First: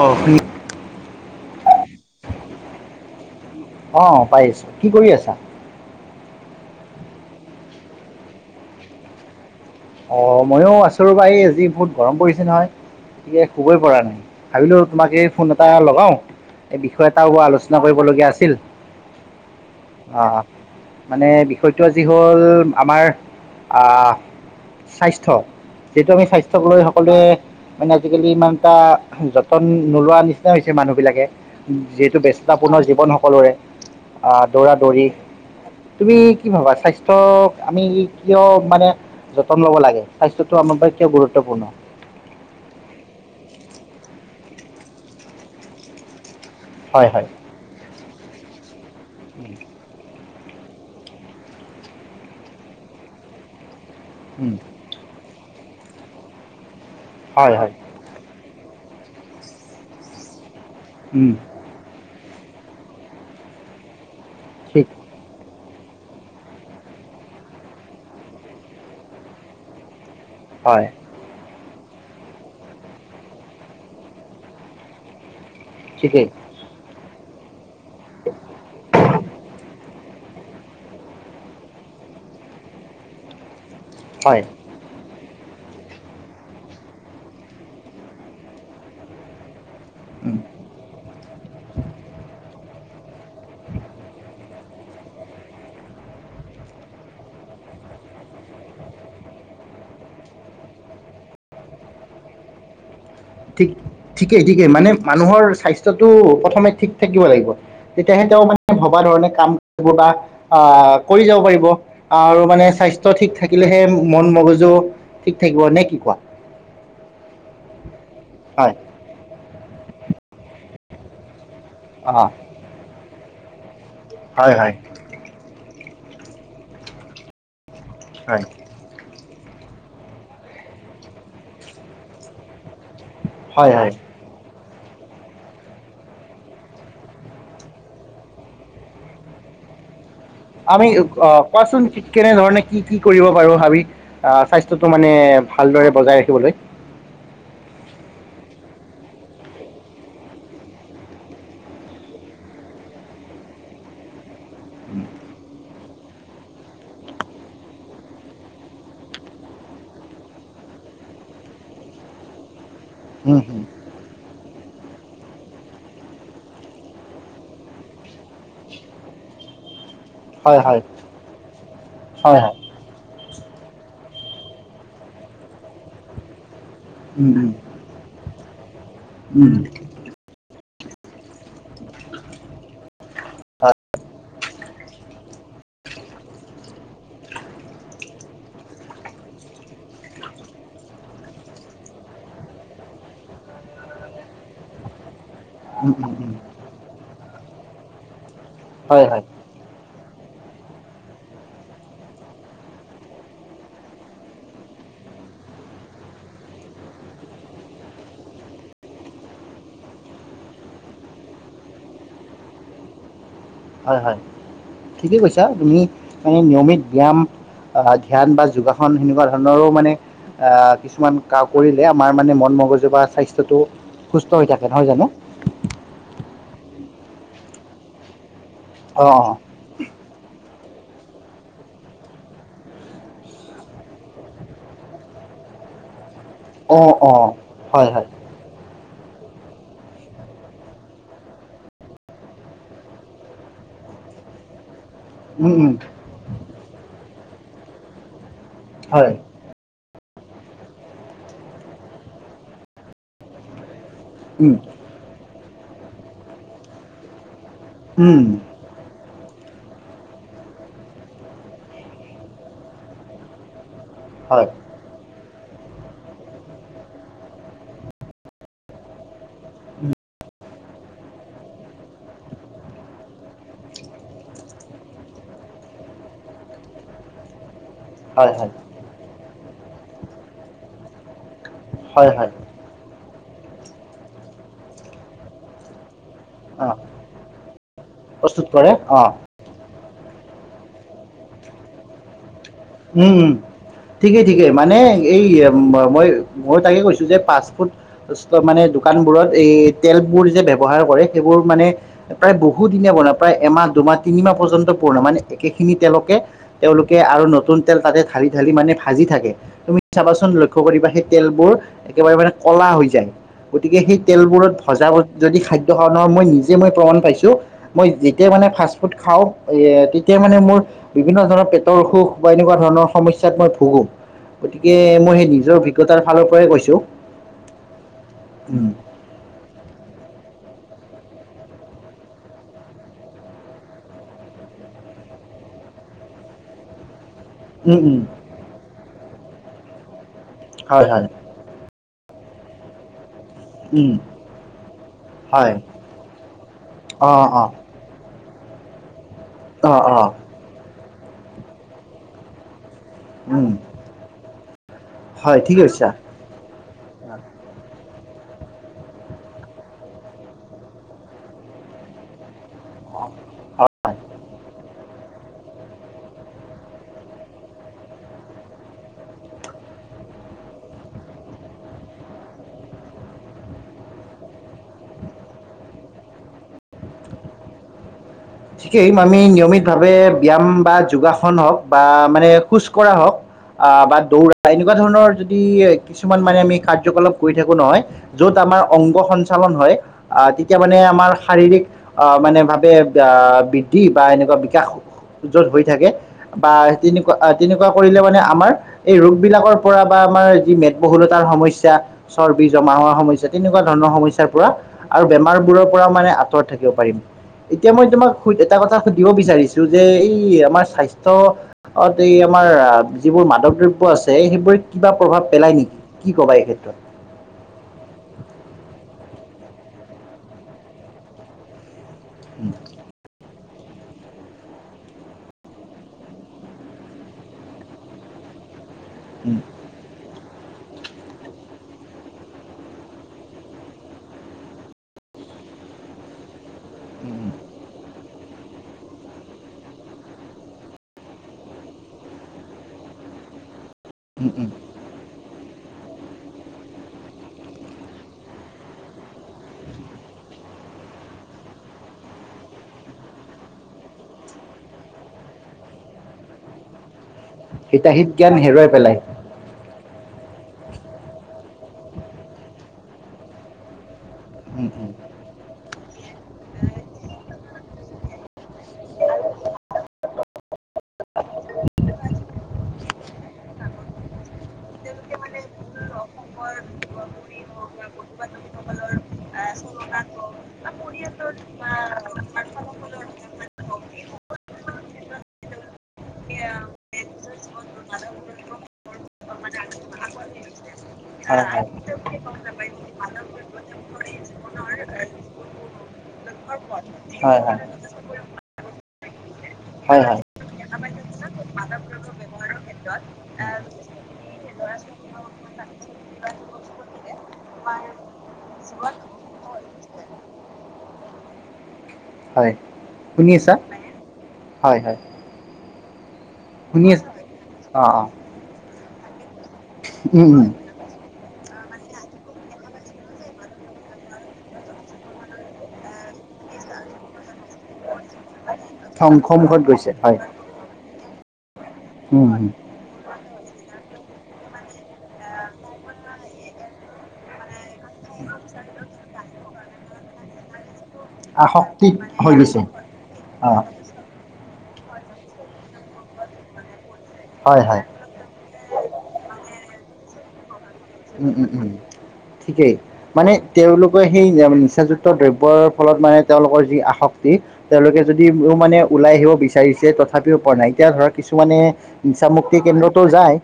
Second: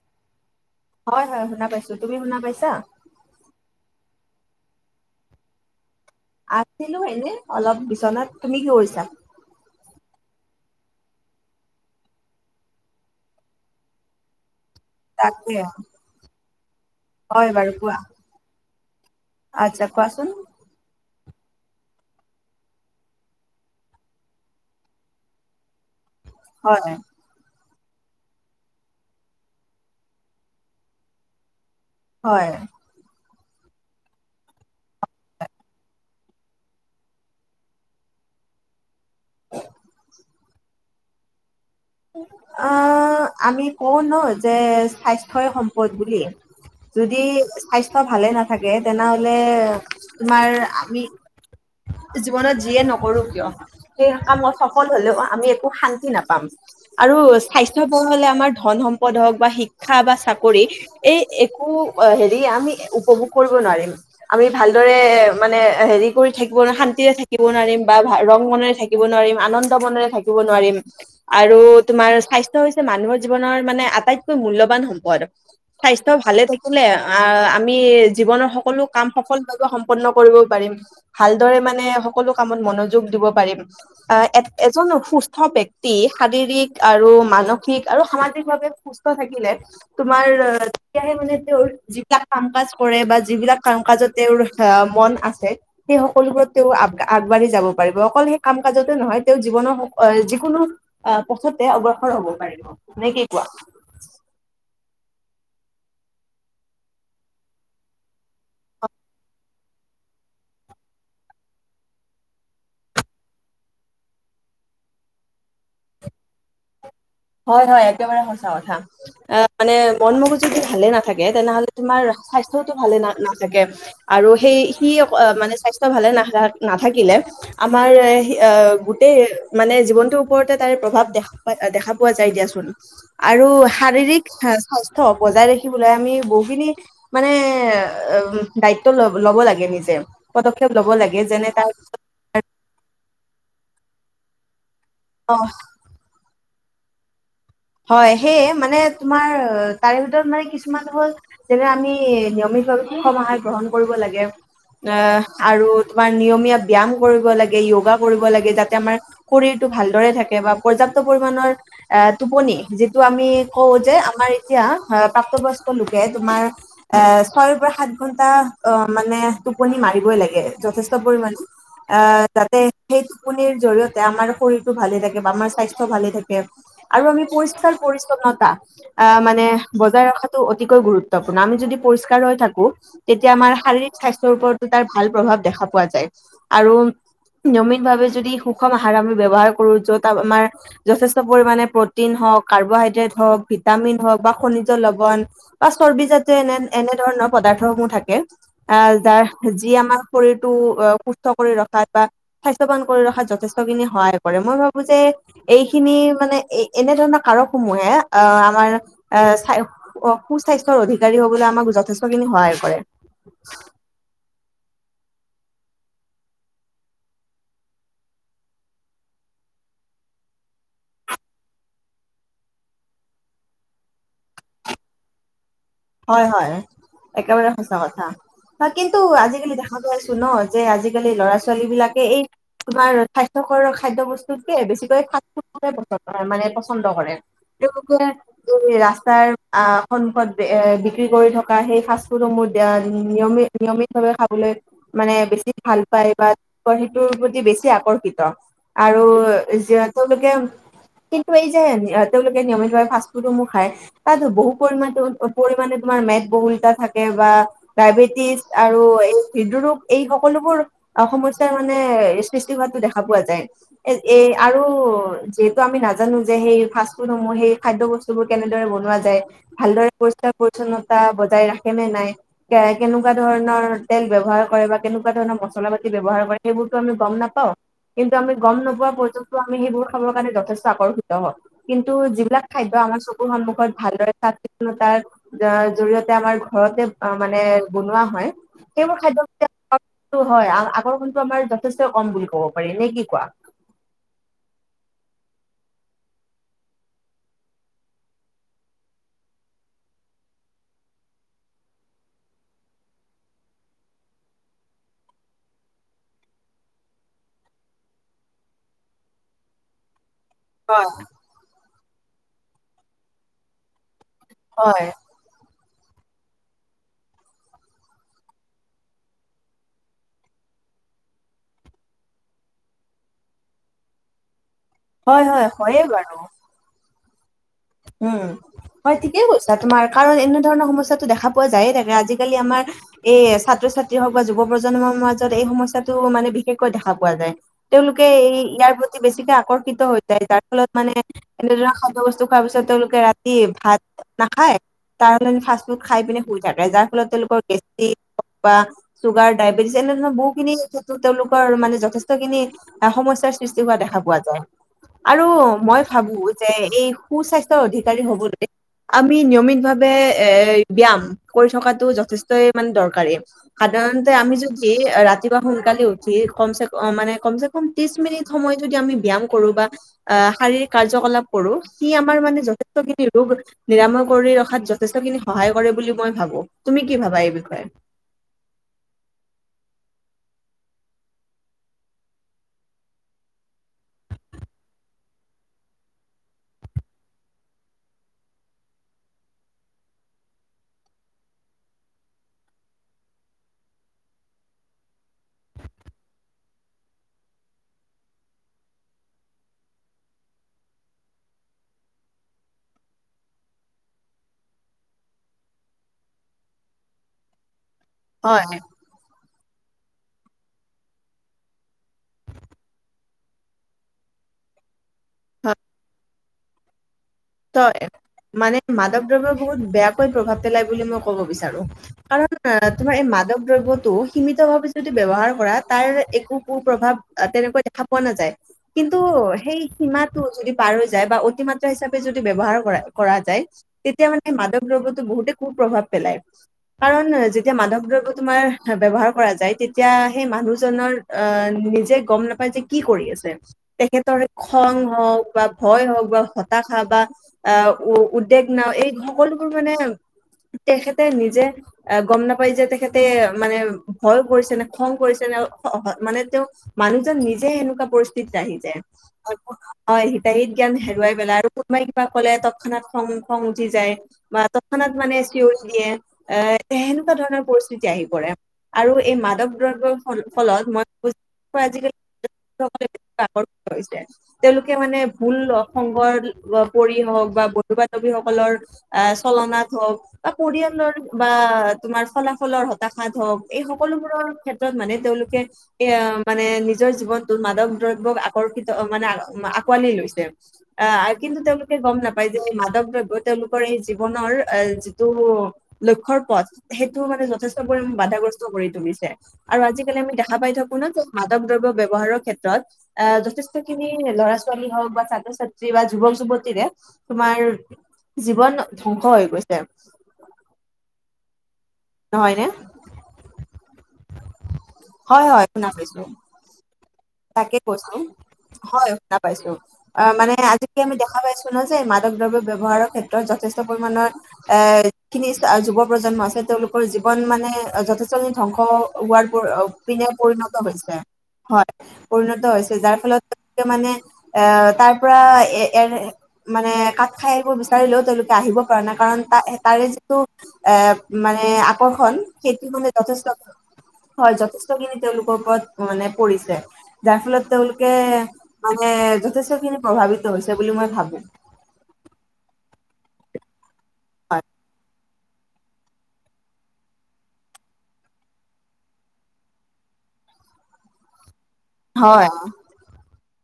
অ ফিপ। হয় হয় শুনা পাইছোঁ তুমি শুনা পাইছা। অ পাই আছোঁ। কি কৰি আছা? আছিলো এনে অলপ বিচনাত, তুমি কি কৰিছা? অ ময়ো আছো ৰবা এই আজি বহুত গৰম পৰিছে নহয়, গতিকে শুবই পৰা নাই। ভাবিলোঁ তোমাক এই ফোন তাকে এটা লগাওঁ, এই বিষয় এটাও ব হয় বাৰু আলোচনা কোৱা কৰিবলগীয়া আছিল। আচ্ছা কোৱাচোন। আহ মানে বিষয়টো আজি হ'ল আমাৰ, আ স্বাস্থ্য। যিহেতটো আমি স্বাস্থ্যক লৈ হয় সকলোৱে। মানে আজিকালি ইমান এটা যতন নোলোৱা নিচিনা হৈছে মানুহ বিলাকে। যিহেতু হয় ব্যস্ততাপূৰ্ণ জীৱন সকলোৰে, আহ দৌৰা দৌৰি। তুমি কি ভাবা স্বাস্থ্য, আমি কিয় মানে। যতন লব লাগে স্বাস্থ্যটো আমাৰ বাবে কিয় গুৰুত্বপূৰ্ণ। অ আমি কওঁ ন যে স্বাস্থ্যই সম্পদ বুলি। হয় যদি হয় স্বাস্থ্য ভালে নাথাকে তেনেহলে। তোমাৰ আমি, জীৱনত যিয়ে নকৰো কিয়। সেই কামত উম, সফল হলেও আমি একো শান্তি নাপাম, আৰু হয় হয় স্বাস্থ্য বৰ হলে আমাৰ। ধন সম্পদ হওক বা শি। স।।।।। ক্ক।।।।।।।।।।।।।।। ক্ষা বা চাকৰি, এই উম, একো। আমি উপভোগ কৰিব নোৱাৰিম, আমি ঠিক ভালদৰে মানে হেৰি কৰি থাকি শান্তিৰে থাকিব নোৱাৰিম বা ৰং মনেৰে থাকিব নোৱাৰিম আনন্দ মনেৰে থাকি ব নোৱাৰিম হয় আৰু। তোমাৰ স্বাস্থ্য হৈছে মানুহৰ জীৱনৰ মানে আটাইতকৈ মূলবান সম্পদ। স্বাস্থ্য ঠিকেই ভালে থাকিলে আহ আমি জীৱনৰ সকলো কাম সফলভাৱ সম্পন্ন। কৰিব পাৰিম ভালদৰে মানে সকলো কামত মনোযোগ দিব পাৰিম। অ হয় এজন সুস্থ। ব্যক্তি শাৰীৰিক আৰু মানসিক আৰু সামাজিকভাৱে সুস্থ থাকিলে। তুমাৰ উম, মানে যি কাম কাজ। কৰে বা যিবিলাক কাম কাজত তেওঁৰ মন আছে। সেই সকলোবোৰত তেওঁ আগবাঢ়ি যাব পাৰিব অকল সেই কাম কাজতে নহয় তেওঁ জীৱনৰ যিকোনো। অ পাছতে অগ্ৰসৰ হব পাৰিব। নে কি কোৱা? ঠিক ঠিকেই ঠিকেই মানে। মানুহৰ স্বাস্থ্যতো প্ৰথমে ঠিক থাকিব লাগিব, তেতিয়াহে তেওঁ মানে ভবা ধৰণে কাম কৰিব বা। আহ কৰি যাব পাৰিব, আৰু মানে স্বাস্থ্য ঠিক থাকিলেহে মন মগজু আ ঠিক থাকিব নে কি কোৱা। হয় হয় একেবাৰে সঁচা কথা হয় আহ মানে মন মগো যদি ভালে নাথাকে তেনেহলে। তোমাৰ অ স্বাস্থ্যতো ভালে না নাথাকে আৰু হয় সেই হয় সি মানে স্বাস্থ। ভালে না নাথাকিলে আমাৰ হয় গোটেই। মানে জীৱনটোৰ ওপৰতে তাৰ প্ৰভাৱ দে দেখা পোৱা যায় দিয়াচোন। আৰু হয় হয় শাৰীৰিক সাস। স্বাস্থ্য বজাই ৰাখিবলৈ আমি বহুখিনি মানে আ উম দায়িত্ব ল ল'ব লাগে। সেই যে আমি অ কোৱাচোন কেনেধৰণে কি কি কৰিব পাৰোঁ ভাবি আ স্বাস্থ্য স্বাস্থ্যটো মানে ভালদৰে বজাই ৰাখিবলৈ। হয় সেয়ে মানে তোমাৰ তাৰে ভিতৰত মানে কিছুমান হ'ল, যেনে আমি নিয়মিতভাৱে কি সুষম আহাৰ গ্ৰহণ কৰিব লাগে। আহ আৰু তোমাৰ নিয়মীয়া ব্যয়াম কৰিব লাগে। যোগা কৰিব লাগে যাতে আমাৰ শৰীৰটো ভালদৰে থাকে বা পৰ্যাপ পৰ্যাপ্ত পৰিমাণৰ, এ টোপনি যিটো আমি উম, হুম। কওঁ যে আমাৰ এতিয়া ধৰা প্ৰাপ্তবয়ষ্ক লোকে তোমাৰ, এ ছয়ৰ পৰা সাত ঘন্টা অ মানে টোপনি মাৰিবই লাগে হয় হয় যথেষ্ট পৰিমাণে আহ হয় হয় যাতে সেই টোপনিৰ জৰিয়তে আমাৰ শৰীৰটো ভালে থাকে বা আমাৰ স্বাস্থ্য ভালে থাকে। আৰু আমি উম, উম, পৰিষ্কাৰ পৰিছন্নতা আহ মানে উম, বজাই ৰখাটো অতিকৈ গুৰুত্বপূৰ্ণ আমি যদি পৰিষ্কাৰ হৈ থাকো তেতিয়া আমাৰ হয়, শাৰীৰিক স্বাস্থ্যৰ ওপৰতো তাৰ ভাল প্ৰভাৱ দেখা পোৱা যায়, আৰু নিয়মিত ভাৱে যদি সুষম আহাৰ আমি ব্যৱহাৰ কৰোঁ য'ত আমাৰ যথেষ্ট পৰিমাণে প্ৰটিন হওঁক কাৰ্বহাইড্ৰেট হওঁক ভিটামিন হওঁক বা খনিজ লৱন বা উম, চৰ্বি উম, উম। জাতীয় এনে এনে ধৰণৰ পদাৰ্থসমূহ থাকে আহ হয় হয় যাৰ যি আমাৰ শৰীৰটো সুস্থ কৰি ৰখাত বা স্বাস্থ্যৱান কৰি ৰখাত যথেষ্টখিনি সহায় কৰে মই ভাবো যে। এইখিনি মানে এই এনেধৰণৰ কাৰকসমূহে আ আমাৰ আ চা সু স্বাস্থ্যৰ অধিকাৰী হ'বলৈ আমাক যথেষ্টখিনি সহায় কৰে। হয় হয় ঠিকে কৈছা তুমি মানে নিয়মিত ব্যায়াম আহ ধ্যান বা যোগাসন সেনেকুৱা ধৰণৰো মানে। আহ কিছুমান কাম কৰিলে আমাৰ মানে মন মগজু বা স্বাস্থ্যটো সুস্থ হৈ থাকে নহয় জানো। হয়, হয়। একেবাৰে সঁচা কথা বা কিন্তু অঁ অঁ আজিকালি দেখা পাইছোঁ ন। যে আজিকালি ল'ৰা ছোৱালী বিলাকে এই। তোমাৰ স্বাস্থ্যকৰ খাদ্য বস্তুতকে বেছিকৈ ফাষ্ট ফুডটোতে মানে পচন্দ অঁ কৰে অঁ হয় তেওঁলোকে হয় এই ৰাস্তাৰ অহ সন্মুখত এ বিক্ৰী কৰি থকা সেই ফাষ্ট ফুডসমূহ নিয়মিত নিয়মিতভাৱে খাবলৈ মানে বেছি উম, উম, ভাল পায় বা সেইটোৰ প্ৰতি বেছি আকৰ্ষিত। আৰু হয় যি তেওঁলোকে কিন্তু এই যে তেওঁলোকে নিয়মিতভাৱে ফাষ্ট ফুডসমূহ খায় তাত বহু উম, পৰিমাণে টো পৰিমাণে তোমাৰ মেদ বহুলতা থাকে বা উম, ডায়বেটিছ আৰু হৃদৰোগ এই সকলো বোৰ সমস্যাৰ মানে সৃষ্টি হোৱাটো দেখা পোৱা যায় এ এই হয় আৰু যিহেতু আমি নাজানো যে সেই ফাষ্ট ফুডসমূহ সেই খাদ্য বস্তুবোৰ কেনেদৰে বনোৱা যায় ভালদৰে পৰিষ্কাৰ পৰিছন্নতা বজাই ৰাখে নে নাই কে কেনেকুৱা ধৰণৰ তেল ব্যৱহাৰ কৰে বা কেনেক কেনেকুৱা ধৰণৰ মচলা পাতি ব্যৱহাৰ কৰে সেইবোৰ টো আমি গম নেপাওঁ কিন্তু হয় আমি হয় গম নোপোৱা পৰ্যন্তো আমি সেইবোৰ খাবৰ কাৰণে যথেষ্ট আকৰ্ষিত হওঁ কিন্তু হয় হয় হয় যিবিলাক খাদ্য আমাৰ চকুৰ সন্মুখত ভালদৰে থাকে তাৰ জ জৰিয়তে আমাৰ অঁ ঘৰতে অ মানে বনোৱা হয় প্ৰস্তুত কৰে সেইবোৰ অঁ খাদ্য আকৰ্ষণটো হয়। আ আকৰ্ষণটো আমাৰ যথেষ্ট কম বুলি ক'ব পাৰি নে কি উম কোৱা? উম ঠিকেই ঠিকেই মানে এই মই মই, মই তাকে কৈছোঁ যে ফাষ্ট ফুড মানে দোকানবোৰত এই তেলবোৰ যে ব্য ব্যৱহাৰ কৰে সেইবোৰ মানে প্ৰায় বহু দিনে বনায় প্ৰায় এমাহ দুমাহ তিনিমাহ পৰ্যন্ত পুৰণা মানে একে খিনি তেওঁলোকে তেওঁলোকে আৰু ন নতুন তেল তাতে ঢালি ঢালি মানে ভাজি থাকে তুমি চাবাচোন লক্ষ্য হয় কৰিবা সেই তেলবোৰ। একেবাৰে মানে কলা হৈ যায় গতিকে সেই তেলবোৰত ভজা হয় যদি খাদ্য ধৰণৰ মই নিজে মই প্ৰমাণ পাইছোঁ মই যেতিয়া মানে ফাষ্ট ফুড খাওঁ এ তেতিয়াই মানে মোৰ বিভিন্ন ধৰণৰ পেটৰ অসুখ বা এনেকুৱা ধৰণৰ সমস্যাত মই ভুগো। গতিকে মই হয় সেই হয় নিজৰ হয়ে অভিজ্ঞতাৰ বাৰু ফালৰ পৰাই কৈছোঁ। উম হয় ঠিকেই কৈছা তোমাৰ কাৰণ এনে। ধৰণৰ সমস্যাতো দেখা পোৱা যায়েই থাকে আজিকালি আমাৰ এই ছাত্ৰ ছাত্ৰী হওক বা যুৱ প্ৰজন্মৰ মাজত এই। সমস্যাটো মানেষকৈ দেখা। পোৱা য উম, উম, তেওঁলোকে এই ইয়াৰ প্ৰতি বেছিকে আকৰ্ষিত হৈ যায় তাৰ ফলত হয়, মানে হয়, এনেধ। বস্তু খোৱাৰ পিছত তেওঁলোকে ৰাতি ভাত উম, নাখায়। তাৰ হয়, ফাষ্ট ফুড খাই পিনে শুই থাকে যাৰ ফলত অ', তেওঁলোকৰ অ', গে। বা চুগাৰ ডায়েবেটিছ অ', এনেধৰণৰ অ', বহুতখিনিেত তেওঁলোকৰ মানে যথেষ্টখিনি। সমস্যাৰ উম, সৃষ্টি হোৱা দেখা পোৱা যায় আৰু হয়, ঠিক মই কৈছা। ভাবো যে এই। স্বাস্থৰ অধিকাৰ হব দ আমি নিয়মিত ভাৱে এ ব্যায়াম কৰি থকা যে। মানে দৰকাৰে সাধাৰণতে আমি যদি। ৰাতিপা সোনকালে উঠি কম ক মানে কম চ কম ত্ৰিশ মিনিট সময় যদি আমি ব্যয়াম কৰো বা। শাৰীৰিক কাৰ্যকলাপ কৰো। সি আমাৰ মানে যথেষ্ট খিনি ৰোগ নিৰাময় কৰি ৰখাত যথেষ্ট খিনি সহায় কৰে বুলি মই ভাবো। তুমি কি ভাবা এই বিষয়ে। ঠিকেই আমি নিয়মিত ভাৱে ব্যায়াম বা যোগাসন হওক বা মানে খোজ কঢ়া হওক আহ বা দৌৰা এনেকুৱা ধৰণৰ যদি কিছুমান মানে আমি কাৰ্যকলাপ কৰি থাকো নহয় য'ত তোমাৰ মানে অংগ সঞ্চালন হয় তেতিয়া মানে আমাৰ শাৰীৰিক মানে বাবে আহ বৃদ্ধি বা এনেকুৱা বিকাশ। যত হৈ থাকে বা তেনেকুৱা তেনেকুৱা কৰিলে মানে আমাৰ এই ৰোগ বিলাকৰ পৰা বা আমাৰ যি মেদবহুলতাৰ সমস্যা চৰ্বি জমা হোৱা সমস্যা তেনেকুৱা ধৰণৰ সমস্যাৰ পৰা আৰু বেমাৰ বোৰৰ পৰা মানে আঁতৰ থাকিব পাৰিম এতিয়া মই তোমাক হয়, এটা হয়। কথা সুধিব বিচাৰিছো। যে এই আমাৰ স্বাস্থ্যত এই আমাৰ যিবোৰ মাদক দ্ৰব্য আছে সেইবোৰ। কিবা প্ৰভাৱ পেলাই নেকি কি ক'বা এই ক্ষেত্ৰত। তই মানে মাধৱ দ্ৰব্যৰ বহুত বেয়াকৈ প্ৰভাৱ পেলাই বুলি মই কব বিচাৰো। কাৰণ তোমাৰ এই মাধৱ। দ্ৰব্যতটো সীমিত ভাৱে যদি ব্য্ৱহাৰ কৰা তাৰ একো কু প্ৰভাৱ তেনেকুৱা দেখা পোৱা নাযায়। কিন্তু উম, সেই সীমাটো যদি পাৰ হৈ যায় বা অতিমাত্ৰা হিচাপে। যদি ব্যৱহাৰ কৰা কৰা যায় তেতিয়া মানে মাদক দ্ৰব্যতো বহুতে কু প্ৰ্ভাৱ পেলায়। কাৰণ যেতিয়া মাধৱ দ্ৰব্য। তোমাৰ ব্যৱহাৰ কৰা যায় তেতিয়া সেই মানুহজনৰ আহ নিজে গম নাপায় যে কি কৰি আছে। তেখেতৰ উম, উম। খং হওক বা ভয় হওক বা স খা বা আহ উ উদ্বেগ নাও এই সকলোবোৰ মানে তেখেতে নিজে এ গম নাপাই যে তেখেতে মানে ভয় কৰিছে নে খং কৰিছে মানে তেওঁ মানুহ নিজে সেনেকুৱা হিতাহিত জ্ঞান পৰিস্থিতিত আহি হেৰুৱাই যায় পেলাই। হয় হিতাহিত জ্ঞান হেৰুৱাই পেলা। কোনোবাই কিবা ক'লে তৎক্ষণাত খং খং উঠি যায় বা উম, উম। তৎক্ষণাত মানে চিঞৰি দিয়ে। এ সেনেকুৱা ধৰণৰ পৰিস্থিতি আহি পৰে আৰু এই মাদক দৱ্যৰ ফলত মই আজিকালি তেওঁলোকে মানে ভুলসংগৰ। পৰি হওক বা বন্ধু বান্ধৱীসকলৰ আহ চলনাত হওক বা পৰিয়ালৰ বা। বা তোমাৰ ফলাফলৰ হতাশাত হওক এই সকলোবোৰৰ ক্ষেত্ৰত মানে তেওঁলোকে মানে নিজৰ জীৱনটোত মাদক দ্ৰব্যক আকৰ্ষিত মানে আঁকোৱালি লৈছে আহ কিন্তু হয় হয়। তেওঁলোকে গম নাপায় যে এই মাধৱ দ্ৰব্য তেওঁলোকৰ এই জীৱনৰ এ যিটো লক্ষ্ৰ সেইটো মানে হয় যথেষ্ট হয়। পৰিমে বাধাগ্ৰস্ত কৰি তুলিছে আৰু আজিকালি হয় হয় আমি দেখা পাই থাকো ন মাদক দ্ৰব্য ব ব্যৱহাৰৰ ক্ষেত্ৰত যথেষ্টখিনি ধৰাস্বালী হও বা ছাত্ৰ ছাত্ৰীবাজ। যুৱতীৰে তোমাৰ জীৱন ধ্বংস হৈ গৈছে। নহয় নে হয় শুনি আছা হয় হয় শুনা পাইছো শুনি আছা তাকে অ কৈছো অ হয় শুনা পাইছো অ উম মানে উম। আজি আমি দেখা পাইছো। শুনা যে এই মাদক দ্ৰব্য ব্যৱহাৰৰ ক্ষেত্ৰত যথেষ্ট পৰিমানৰ এ যিখিনি যুৱ প্ৰজন্ম আছে তেওঁলোকৰ জীৱন মানে যথেষ্ট ধ্বংস হোৱাৰ প ধ্বংসমুখত গৈছে পিনে হয়। পৰিণত হৈছে, হয় উম পৰিণত উম হৈছে যাৰ ফলত লোক মানে এ তাৰ পৰা এ এ মানে কাঠ খাই এইবোৰ বিচাৰিলেও তেওঁলোক কে আহিব পৰা নাই কাৰণ ত তাৰে যিটো এ মানে আসক্তিত আকৰ্ষণ হৈ গৈছে সেইটো মানে যথেষ্ট অ'। হয় যথে ষ্টখিনি তেওঁলোকৰ ওপৰত মানে পৰিছে যাৰ ফলত হয় হয়। তেওঁলোকে মানে যথেষ্টখিনি প্ৰভাৱিত হৈছ উম উম উম ঠিকেই। মানে তেওঁলোকৰ সেই হয় নিচাযুক্ত দ্ৰব্যৰ ফলত মানে তেওঁলোকৰ যি আসক্তি তেওঁলোক যদিও মানে ওলাই আহিব বিচাৰিছে তথাপিও পোৱা নাই এতিয়া ধৰক কিছু মানে হয় নিছামুক্তি কেন্দ্ৰতো যায়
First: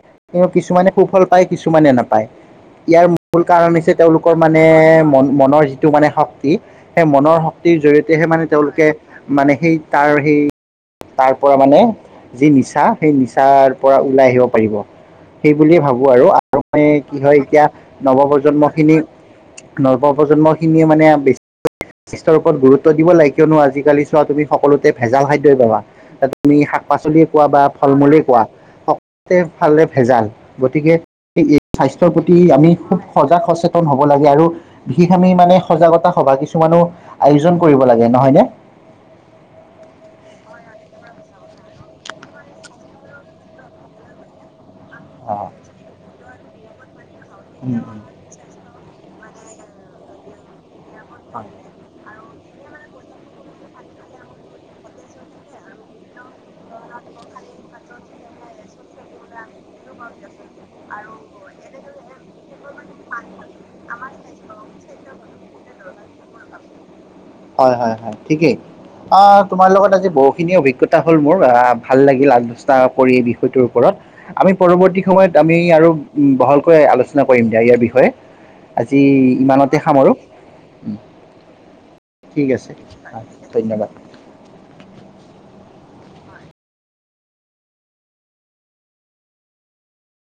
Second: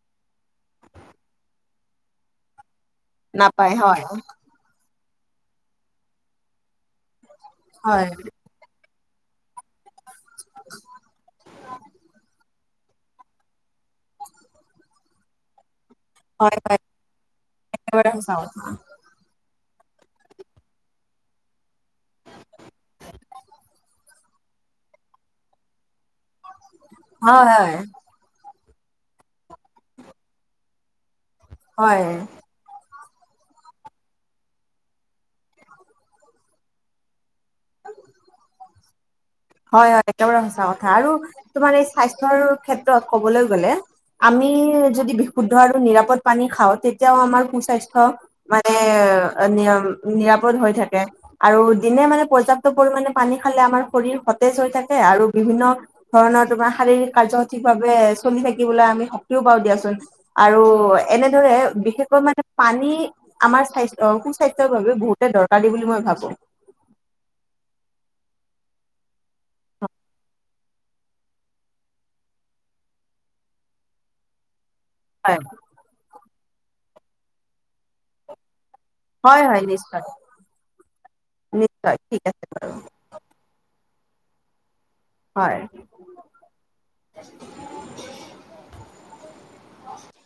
কিছুমানে সুফল পায় কিছুমানে নাপায়। ইয়াৰ মূল কাৰণ নাপায় হৈছে হয় তেওঁলোকৰ মানে মন মনৰ যিটো মানে শক্তি সেই মনৰ শ ক্তী হয় জৰিয়তেহে মানে তেওঁলোকে মানে সেই তাৰ সেই তাৰ পৰা মানে যি নিচ চা সেই নিচাৰ পৰা ওলাই আহিব পাৰিব সেই বুলিয়ে ভাবোঁ। আৰু হয় আৰু হয় মান কি হয় এতিয়া একেবাৰে নৱ সঁচা কথা প্ৰজন্ম খিনি নৱপ্ৰন্মখিনিয়ে মানে বেছি স্বাস্থ্যৰ ওপৰত গুৰুত্ব দিব লাগে কিয়নো আজিকালি চোৱা তুমি সকলোতে ভেজাল খাদ্যই পাবা আমি শাক- পাচলিয়ে হয় কোৱা বা হয় ফল মূলেই কোৱা সকলে ভালে ভেজাল গতিকে স্বাস্থ্যৰ হয় প্ৰতি আমি খুব সজাগ সচেতন হ'ব লাগে আৰু বিশেষ আমি মানে সজাগতা সভা কিছু মানো আয়োজন কৰিব লাগে নহয় নে। হয় হয় একদম সঁচা কথা আৰু তোমাৰ এই স্বাস্থ্যৰ ক্ষেত্ৰত ক'বলৈ গ'লে আমি যদি মানে বিশুদ্ধ আৰু নিৰাপদ পানী খাওঁ তেতিয়াও আমাৰ সুস্বাস্থ্য মানে নিৰা নিৰাপদ হৈ থাকে আৰু দিনে মানে পৰ্যাপ্ত পৰিমাণে পানী খালে আমাৰ শৰীৰ স তেজ হৈ থাকে আৰু বিভিন্ন ধৰণৰ তোমাৰ শাৰীৰিক কাৰ্য সঠিক ভাৱে চলি থাকিব আমি সক্ৰিয় হব দিয়াচোন, আৰু এনে ধৰে বিশেষকৈ মানে পানী আমাৰ স্বাস্থ্য সুস্বাস্থ্যৰ বাবে বহুতে দৰকাৰী বুলি মই ভাবোঁ। হয় হয় হয় ঠিকেই। অ তোমাৰ লগত আজি বহুখিনি অভিজ্ঞতা হ'ল মোৰ ভাল লাগিল আলোচনা কৰি এই বিষয়টোৰ ওপৰত। আমি পৰৱৰ্তী সময়ত হয় আমি আৰু বহলকৈ আলোচনা কৰিম দিয়া ইয়াৰ বিষয়ে। আজি হয় হয় ইমানতে নিশ্চয় সামৰো। ঠিক আছে হয় ধন্যবাদ। হয়। আ [inaudible]